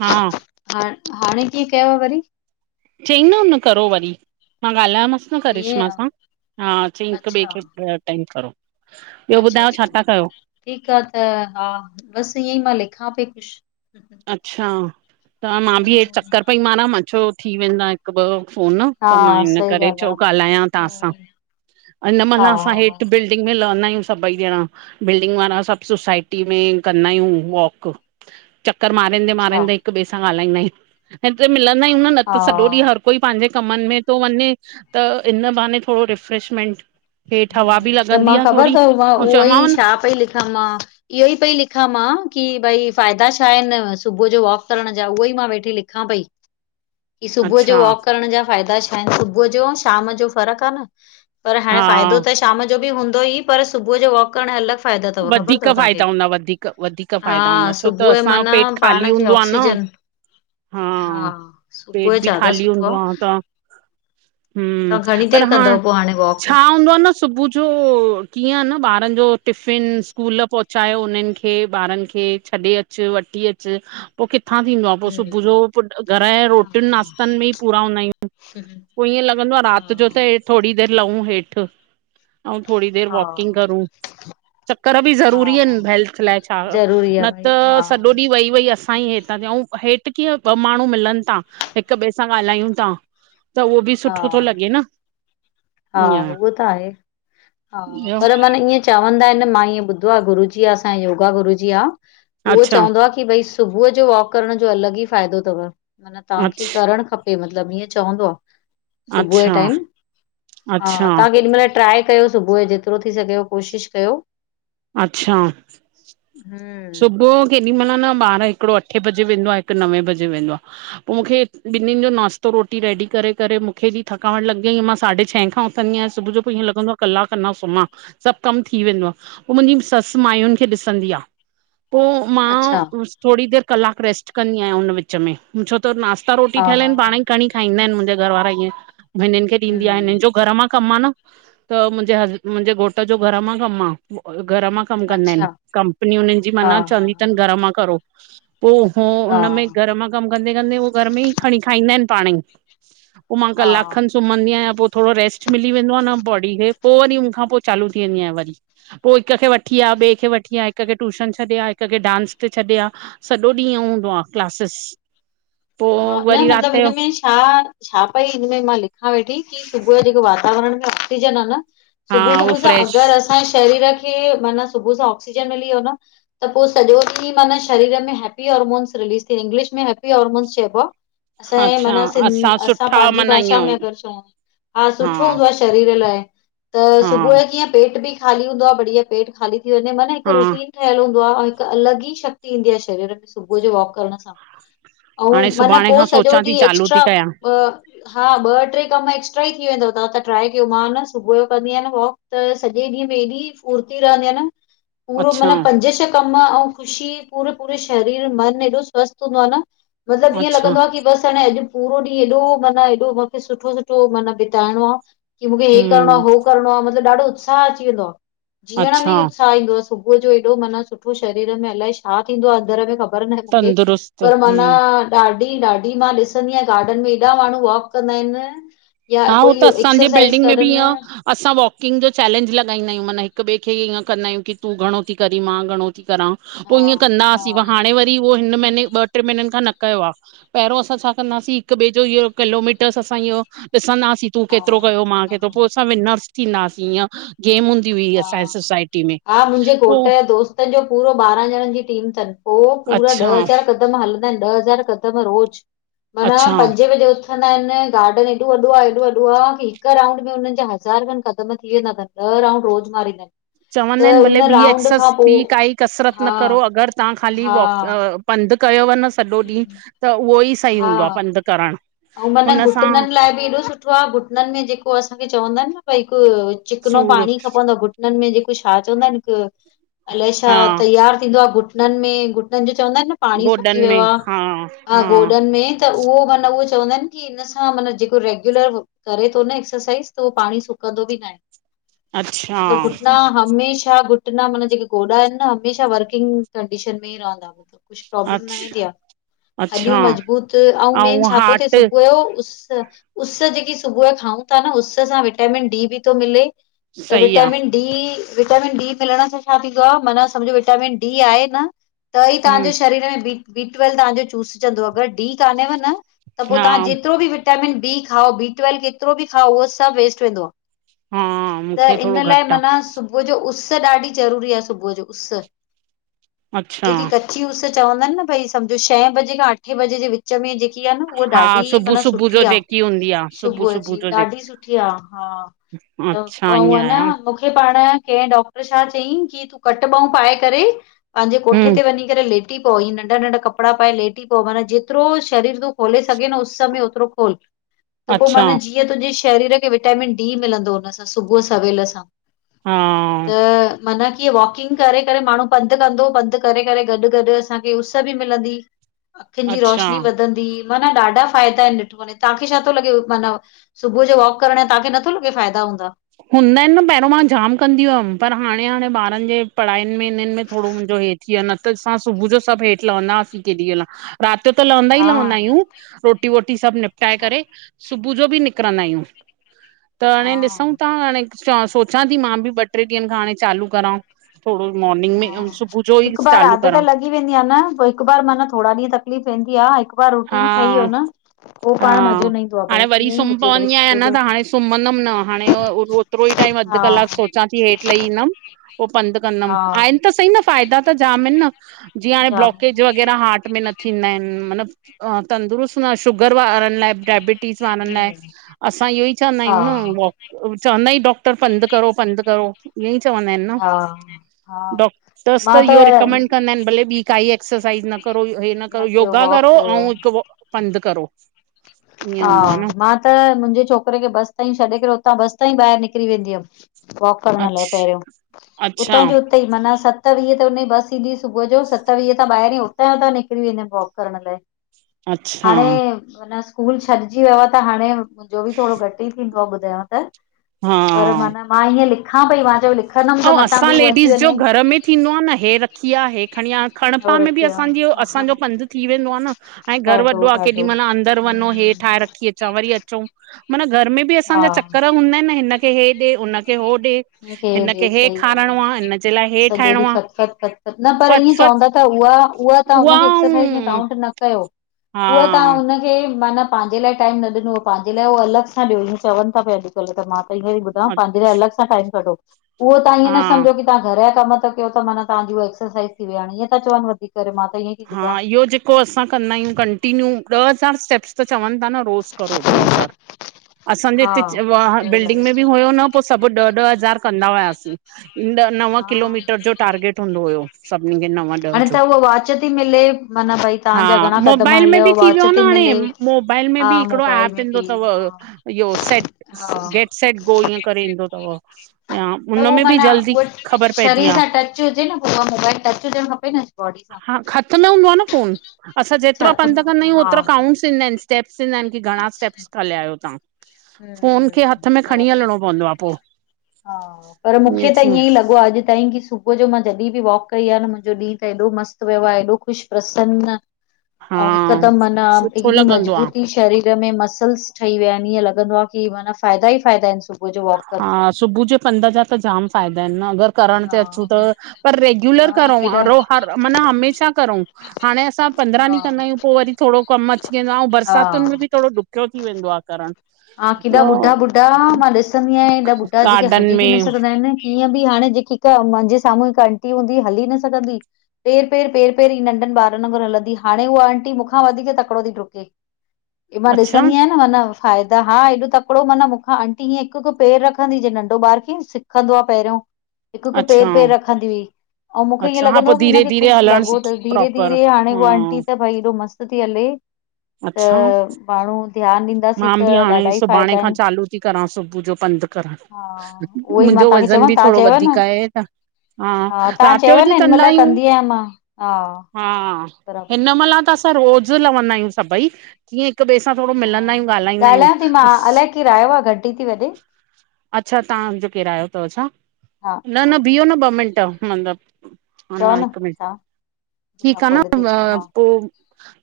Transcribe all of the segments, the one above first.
हा, हा हाणे कीअं कयव वरी? चईं न उन करो वरी मां ॻाल्हायोमांसि। ईअं करिश्मा सां आ हा चयईं हिकु ॿिए अच्छा खे अटेंड करो। ॿियो अच्छा ॿुधायो छा -अच्छा था कयो ठीकु आ त हा बसि ईअं ई मां लिखां पई कुछु। अच्छा त मां बि इएं हम्म, चक्कर पई मारां, मां चयो थी वेंदा हिकु ॿ फ़ोन हा त मां हिन सही करे ॻाल्हि चयो ॻाल्हायां आ तव्हां सां। ऐं न हा माना असां हा हा हेठि बिल् दिन में लहंदा आहियूं सभई ॼणा, बिल्डिंग वारा सभु सोसाइटी में कंदा आहियूं वॉक। चक्कर मारंदे अच्छा मारंदे हिक ॿिए सां ॻाल्हाईंदा आहियूं, हिते मिलंद आहियूं न हा त सॼो ॾींहुं हर कोई पंहिंजे कमनि में तो वञे त इन बहाने थोड़ो रिफ्रेशमेंट हेठ हवा बि त मां लॻंदी आ ख़बर थोड़ी तव, मां ऐं उहो ई चयोमांव न छा पई लिखां मां? इहो ई पई लिखां मां की भई फ़ाइदा छा आहिनि? सुबुह जो वॉक करण जा उहे ई मां वेठी लिख खां पई। की सुबुह जो अच्छा वॉक करण जा फ़ाइदा छा आहिनि? सुबुह जो अऊं शाम जो फ़र्कु आ न पर हाणे हा फाइदो त शाम जो बि हूंदो ई, पर सुबुह जो वॉक करणु अलॻि फायदा तव खबर वधीक तव फ़ाइदा तव्हांखे, हूंदा वधीक वधीक फ़ाइदा हा हूंदा छो त सुबह जो असांजो माना पेट ख़ाली पाण खे हूंदो आ न आक्सीजन हा सुबुह पेट जो बि ज्यादा ख़ाली सुठो हूंदो आ। त तव्हां घणी देरि कंदव पो हाणे वॉक? स्कूल हुन्दों आ न सुबह जो किअं आ न ॿारनि जो टिफ फिन, स्कूल पहुचायो उन्हनि खे ॿारनि खे छॾे अचु वठी अचु। पो किथां थींदो आ पो सुबुह जो हम्म घर जे हा रोटियुनि नाश्तनि में ई पूरा हूंदा आहियूं। पो ईअं लॻंदो आ राति हा जो त हे थोड़ी देर लऊं हेठ ऐं थोड़ी देर हा वॉकिंग करूं। करण बी जरूरी हा आहिन हेल्थ लाए छा? ज़रूरी आहे न भई त हा सॼो ॾीहं वेई- वेई असांई हे ता थियऊं, हेठि कीअं ॿ माण्हू मिलनि ता हिक ॿिए सां ॻाल्हायूं ता। त उहो बि हा सुठो तो लॻे न। हा, उहो त आहे हा ईअं पर माना ईएं चवंदा आहिनि मां ईअं ॿुधो आ, गुरु जी असां योगा गुरु जी आ उहो अच्छा चवंदो आ की भई सुबुह जो वॉक करण जो अलॻि ई फाइदो तव मतलब तव्हांखे अच्छा करणु खपे। खपे मतिलब ईअं चवंदो आ, सुबुह जे अच्छा, टाइम हा अच्छा, तव्हां केॾी महिल ट्राए कयो सुबुह जो? जेतिरो थी सघेव कोशिशि कयो। अच्छा, हम्म सुबुह जो केॾी महिल न ॿारु हिकिड़ो अठे बजे वेंदो आ, हिकु नवे बजे वेंदो आ। पो मूंखे ॿिन्हिनि जो नाश्तो रोटी रेडी करे करे मूंखे हेॾी थकावट लॻी वईं, मां साढे छहें खां उ थंदी आहियां, पो ईअं लॻंदो आ कलाक अंञां सुम्मां। सब कम थी वेंदो आ, पो मुंहिंजी ससु माइयुनि खे ॾिसंदी आ। पो अच्छा मां थोङी देर कलाकु रेस्ट कंदी आहियां उन विच में। छो त नास्ता रोटी हा ठहियल हा आहिन, हा पाण ई खणी खाईंदा आहिन मुंहिंजा घरवारा ईअं। हिनन खे ॾींदी आ, हिननि हम्म जो घर मां कमु आ न। त मुंहिंजे ह मुंहिंजे घोट जो घर मां कमु आ, घर मां कमु कंदा आहिन। अच्छा कंपनी उन्हन जी हा हा चवन्दी थन माना घर मां करो, पो हू हा उन में हा घर मां कम कंदे कंदे उहे घर मे ई खणी खाईंदा आहिन पाण ई, पो मां ककलॉक हा खण सुम सुम्हंदी आहियां। पो थोरो रेस्ट मिली वेंदो आ न बॉडी खे, पो वरी हुनखां पो चालू थी वेंदी आहियां वरी। पो हिक खे वठी आ, ॿिए खे वठी आ हिक खे टयूशन छॾे आ, हिक खे डांस ते छॾे आ, सॼो ॾींहुं इअं हूंदो आ क्लासेस। पो हा न वरी मतिलबु राति जो हिन में छा, छा पई हिनमें मां लिखां वेठी कि सुबुह जो जेको वातावरण में ऑक्सीजन आ न हा सुबुह उहो सुबुह सां फ्रेश अगरि असांजे शरीर खे माना सुबुह सां ऑक्सीजन मिली वियो न त पो सजो ॾींहुँ माना शरीर में हैप्पी हार्मोनस रिलीज थींदा, इंगलिश में हैपी हॉर्मोन् चय असांजे अच्छा माना असां सुठा पंहिंजी माना भाषा में ईअं अगरि चऊं, हा सुठो हूंदो आ। शरीर लाए त हा सुबुह जो कीअं पेट बि खाली हूंदो आ, बढ़िया पेट खाली थी वञे म हिकु हा रुटीन ठहियलु हूंदो आ ऐं हिकु अलॻि ई शक्ति ईंदी आ शरीर में सुबुह जो वॉक करण सां, हाणे अंउं माना सुभाणे पो खां सॼो सोचां थी ॾींहुं चालू एक्स्ट्रा थी कयां हा ॿ टे कम एक्स्ट्रा ई थी वेंदव, तां त ट्राए कयो, मां न सुबुह जो कंदी आहियां न वॉक त सॼे ॾींहं में हेॾी स्फुर्ती रहंदी आ न पूरो अच्छा माना पंज छ कम अंउं ख़ुशी, पूरे- पूरे शरीर मन एॾो स्वस्थ हूंदो आ न मतिलब ईअं अच्छा लॻंदो आ कि बस हाणे अॼु पूरो ॾींहुं एॾो माना एॾो मूंखे सुठो सुठो माना बिताइणो आ कि मूंखे हेीअ करणो आ, हम्म हो करिणो आ, मतिलबु ॾाढो उत्साह अची वेंदो आ, जीअण अच्छा में उत्साह ईंदो आह सुबुह जो एॾो माना सुठो शरीर में अलाए छा थींदो आ अंदर में खब खबर न आए मुखे, तंदुरुस्त पर माना हम्म ॾाढी- ॾाढी, मां ॾिसंदी आहियां गार्डन में केॾा माण्हू वॉक कंदा आहिन। हा, हो त असांजे बिल्डिंग में बि ईअं असां वॉकिंग जो चैलेंज लॻाईंदा आहियूं माना हिकॿिए खे ईअं कंदा आहियूं की तूं घणो थी करी मां घणो थी करां। पो हा ईअं कंदा हा हुआसीं, हाणे वरी उहो हिन महीने ॿ टे महीननि खां न कयो आ। पहिरियों असां छा कंदासीं हिक ॿिए जो इहो किलोमीटर्स असां इहो ॾिसंदासीं, तूं हा केतिरो कयो मांखे क पोइ हा असां विंघ्यंस थींदासीं ईअं गेम हूंदी हुई असांजी हा सोसाइटी में, पो अंसां जो पूरो ॿारहां ॼणनि जी टीम थनि, पो पूरा ॾह अच्छा हज़ार हजार हलंदा आहिन, ॾह हज़ार कदम रोज़, माना अच्छा पंजे बजे वठंदा आहिनि, गार्डन ह एॾो वॾो आह ह एॾो वॾो आ कि हिकु राउंड में हुननि जा हज़ार खण ख़तम थी वेंदा थनि। ॾह राउंड रोज़ मारींदा आहिन। चवंदा आहिन भले ॿी एक्सस काई कसरत हा न करो अगरि तहां ख़ाली हा वॉ पंधु कयुव न सॼो ॾींहुं त उहो ई सही हूंदो आ, पंधु करण। अउं मन घुटनन लाइ बि एॾो सुठो आ, घुटनन में जेको असांखे चवंदा आहिन न भई हिकु चिकनो सूर पाणी खपंदो आ, घुटननि में जेको छा चवंदा आहेन हिकु अलाए छा हा तैयारु थींदो आ घुटननि में घुटननि जो चवंदा आहिन न पाणी गोॾनि सुकी व्यो में आ, हा आ हा गोॾनि में त उहो मन उहो चवंदा आहिनि की इन सां माना जेको रेग्युलर करे तो न एक्सरसाइज़ त उहो पाणी सुकंदो बि नाहे! अच्छा मतलब घुटना हमेशा घुट घुट्ना मन जेके गोडा आहिनि न हमेशा वर्किंग कंडीशन में रहंदा! कुछु प्रोब्लम न वेंदी अच्छा आ, हॾियूं अच्छा मज़बूत अऊं मेन ऐं छा हार्ट त उस, उस जेकी सुबुह जो खाऊं ता न उस सां विटामिन डी बि तो मिले! त सही आ विटामिन डी विटामिन डी मिलण सां छा थींदो आ? माना सम्झ विटामिन डी आहे न! त ई हम्म तव्हांजे शरीर में बी, बी ट्वेल्व तव्हांजो चूसजंदो अगरि डी कान्हेव न! त पो हा तव्हां जेतिरो बि विटामिन बी खाओ बी ट्वेल् कतिरो बि खाओ उहो सभु वेस्ट वेंदो आ। हा त मूंखे थोरो इन लाइ घटि आ माना सुबुह जो उस्स ॾाढी ज़रूरी आ सुबुह जो, उस्स अच्छा जेकी क ची उस्स चवंदा आहिनि न, भई सम्झो छह बजे खां अठे बजे जे विच में जेकी आ न उह हा ॾाढी सुबुह माना सुबुह जो सुठी आ जेकी हूंदी आ सुबुह जी, जो ॾाढी सुठी आ, हा। जेकी त अच्छा ईअं हुवं न आया मुंखे मुखे पाण कैं डॉक्टर छा चयईं कि कट ॿाहूं पाए करे पहंजे कोठे हम्म ते वञी करे लेटी पओ, ई नंढा नंढा कपिड़ा पाए लेटी पओ माना जेतिरो शरीर तूं खोले सघें न उस में ओतिरो खोल, त पो अच्छा मान जीअं कीअं तुंहिंजे शरीर खे विटामिन डी मिलंदो हुन सां, सुबुह सवेल सां। हा त माना कि वॉकिंग करे- करे माण्हू पंधु कंदो, पंधु करे- करे, गॾु- गॾु असांखे उस्स बि मिलंदी। अखियुनि जी अच्छा रोशनी वधंदी, माना ॾाढा फ़ाइदा आहिनि ॾिठो वञे, तहांखे छा तो लॻे? माना सुबुह जो वॉक करण जा तहांखे नथो लॻे फ़ाइदा हूंदा! हूंदा आहिनि न, पहिरों मां जाम कंदी हुयमि पर हाणे, हाणे ॿारनि जे पढ़ाईनि में हिननि में थोङो मुंहिंजो हे थी वियो न त असां सुबुह जो सभु हेठि लहंदा हुआसीं केॾी महिल। राति जो त लवंदा ई हा लवंदा आहियूं। रोटी- वोटी सब निपटाए अच्छा करे सुबुह जो बि निकिरंदा आहियूं। त हाणे ॾिसूं हा ता, हाणे सोचां थी मां बि ॿ- टे ॾींहंनि खां, हाणे चालू करां थोङो। मोर्निंग में सुबुह जो ई चालू करां। थी वेंदी आ न, पो हिकु बार माना थोङा ॾींहं तकलीफ़ वेंदी आ हिक बार रुटीन ठही हा वियो न, पो पाण हा मज़ो न ईंदो आ, हाणे भई वरी ईअं ई सुम्ही हुजे भई पवंदी आहियां सुबुह न त जो। हाणे सुम्हंदमि न हाणे ओतिरो ई टाइम अधु हा कलाकु सोचां ती हेठ लई ईंदमि, पो पंध कंदमि, हा आहिन त सही न फ़ाइदा त जाम आहिन न। जीअं हाणे जाम ब्लॉकेज वग़ैरह हार्ट में न थींदा आहिन मतिलबु। अ तंदरुस्त न शुगर वारनि लाए डायबिटीज़ वारनि लाए, हम्म असां इहो ई चवंदा आहियूं हा न वॉक, चवंदा ई डॉक्टर। डॉक्टर पंधु करो पंधु करो ईअं ई चवंदा आहिनि न, हा हा डॉक तस त इहो रिकमेंड कंदा आहिनि, भले ॿी काई एक्सरसाइज़ न करो हे न करो, कयो योगा वॉक करो कयो पो पंध करो ईअं हा हूंदो आहे न मां त मुंहिंजे छोकिरे खे बस ताईं छॾे करे उतां बस ताईं ॿाहिरि निकिरी वेंदी हम। वॉक करण लाइ अच्छ पहिरियों, अच्छा उतां जो उते ई माना सत वीह ते हुन जी बस ईंदी हुई सुबुह जो सत वीह ता ॿाहिरि ई उतां उतां निकिरी वेंदी हम वॉक करण लाइ। अच्छा हाणें माना स्कूल छॾिजी वियो आ त हाणे मुंहिंजो बि थोड़ो घटि ई थींद पो ॿुधायांव त हां पर मन मां हीअं लिखां पई मां च्यो लिखंदमि त ऐं मतां असां बि हूअ लेडीस अची जो वञें। घर में थींदो आ न हे रखी आ, हे खणी आ, खणिं पाह और में बि कीअं असांजो, हा हा असांजो हा पंधु थी वेंदो आ न ऐं घरु ॾाढो वॾो आ केॾी ॾाढो महिल अंदरि हम्म वंञों हे ठाहे रखी अच चा वरी अचंउं, मन घर में बि हा असांजा चक्कर हूंदा हिनि न हिनखे हे ॾे हुनखे हो ॾे हिनखे हे ॾेस, सही ॻाल्हि खाराइणो हिनजे आ लाइ हे सॼो ॾींहुं ठाहिणो आ फतफत- फतफत न पर फत ईंयें फत चवंदा त उआ उहा तहां हुनखे एक्सरसाइज़ में काउंट न कयो, हा उहा तहां हुन खे, माना पांजे लाए टाइम न ॾिनुअ पांजे उहो अलॻि सां ॾियो इयें चवनि ता पिया अॼुकल्ह त मां सही में ती ॿुधायांव अ पांजे लाए अलॻि सां टाइम कढो, उहो तव्हां ईह्ये न हा सम्झो की तहां घर या कम ता कयो त माना तहांजी उहा एक्सरसाइॼ़ थी वई हाणें, ईअं ता चवनि वधीक करे मां त इंयंइ हा, इह्यो जे को असां कंदा आहियूं कंटिन्यू, ॾह हज़ार स्टेप्स त चवनि ता न रोज़ करो ॾह हज़ार असांजे हा हिते च वा ॿियो छा बिल्डिंग में बि छा हुयो न पो सभु ॾह-ॾह हज़ार कंदा हुयासीं। ॾह नव हा किलोमीटर जो टार्गेट हूंदो हुयो सभिनि खे नव ॾह न त जो। उहा वाच ती हा, मोबाइल में बि हलियव थीं वॉच व्यो न थी मिले हाणें मोबाइल में में हा भी हिकड़ो मोबाइल एप में ईदों बि तव हा इहो सेट हा गेट सेट ओ इंअ करे ईंदो तव या, त उहो उनमें बि माना जल्दी उहा ख़बर पएजी शरीर आ। सां टच हुजे न पो उहा मोबाइल टच हुजणु खपे न बॉडी सां हा खत में हूंदो आ न फ़ोन, असांं अच्छा जेतिरो हथ पंध में हूंदो कंदा आहियूं आ, हा ओतिरो काउंट्स ईंदा इनिस। स्टेप्स ईंदा हिनि कि घणां अच्छा स्टेप्स हलया आयो तहां, हम्म फोन खे हम्म हथ में खणीं बराबरि हलणों पवंदो आ पो हा, पर मुखे ईअं त थी ईयंई लॻो आ अॼु ताईं की सुबु सुबुअ जो मां जॾहिं बि वॉक कई आ न मुंहिंजो ॾींहुं त एॾो मस्तु वयो आ एॾो ख़ुशि प्रसन हा अउं हिकदम मना सुठो एॾी लॻंदो आ मजबूती शरीर में मसल्स ठही विया इनि ईअं लॻंदो आ की माना फ़ाइदा ई फ़ाइदा इनि सुबुअ जो वॉक करण में सुबु जे पंध जा त जाम फ़ाइदा इनि न अगरि करण ते अचूं त सां पर रेग्युलर हा हा करउं केॾा हर रो हर माना हमेशा करउं हाणें असां पंद्रा हा ॾींहं कंदायूं पो वरी थोड़ो कमु अची वेंदो आ अउं बरसातुनि हा में बि थोड़ो ॾुक् खियो थी वेंदो आ करणु। हा केॾा ॿुढा-ॿुढा मां ॾिसंदी आयां एॾा ॿुढा जेके गार्डन हली बि न में सघंदा हिनि ईअं बि हाणें जेकी हिक मांजे साम्हूं हिक अंटी हूंदी हली न सघंदी ही। पेर-पेर, पेर-पेर ही नंढनि ॿारनि वंगुर हलंदी, हाणें उहा अंटी मुखा वधीक तकिड़ो ती ड्रुके। इ मां अच्छा ॾिसंदी आहियां न मन फ़ाइ दा हा एॾो तकिड़ो मन मुखां अंटी हीअं हिकु-हिकु पेर रखंदी ही, जिंअ नंढो ॿार किंअ सिखंदो आ पहिरियों। हिकु-हिकु, अच्छा पेर-पेर रखंदी हुई। अउं मुखे ईअं अच्छा हा लॻंदो पो हो कि धीरे हिनखे धीरे कुछु हलण लॻो सिख तस, प्रॉपर धीरे-धीरे, हाणें हा उहा अंटी त भई एॾो मस्तु ती हले त, अच्छा माण्हूं ध्यानु ॾींदासीं त भी हाणें, ॾाढा ई सुभाणे फ़ाइदा आहिनि खां चालू ती करां सुबुह जो पंधु करण, हा उहो ई मां मुजो तव्हांखे वज़ वज़न चवां बि तव्हां थोड़ो चयव वधीक आहे न हा, तव्हां राति जो चयव न जीयं हिन कंदा महिल आहियूं कंदी आहियां मां हा हा बराबरि हिनमलां त असां रोज़ु लहंदा आहियूं सभई कीअं हिक ॿिए सां थोड़ो मिलंदा आहियूं ॻाल्हाईंदा हा आहियूं ॻाल्हायां ती मां अलाए केरु आयो आ घंटी ती वॾे अच्छा तहां जो केर आयो तव छा? हा न हा न बीह्यो न ॿ मिंट मतलब अ चओ न हिकु मिंट, छा मां ठीक आ न खोले थी अ अचां हा पो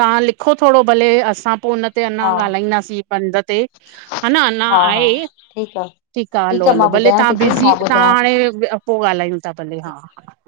तां लिखो थोङो भले असां पो हुन ते अञां हा ॻाल्हाईंदासीं। पंध ते, ह न अञा हा हा आहे। ठीकु आ। ठीकु आ, हलो -हलो, भले तहां बिज़ी, तहां थी पई, हाणे पो ॻाल्हायूं था भले, हा- ठीकु हा।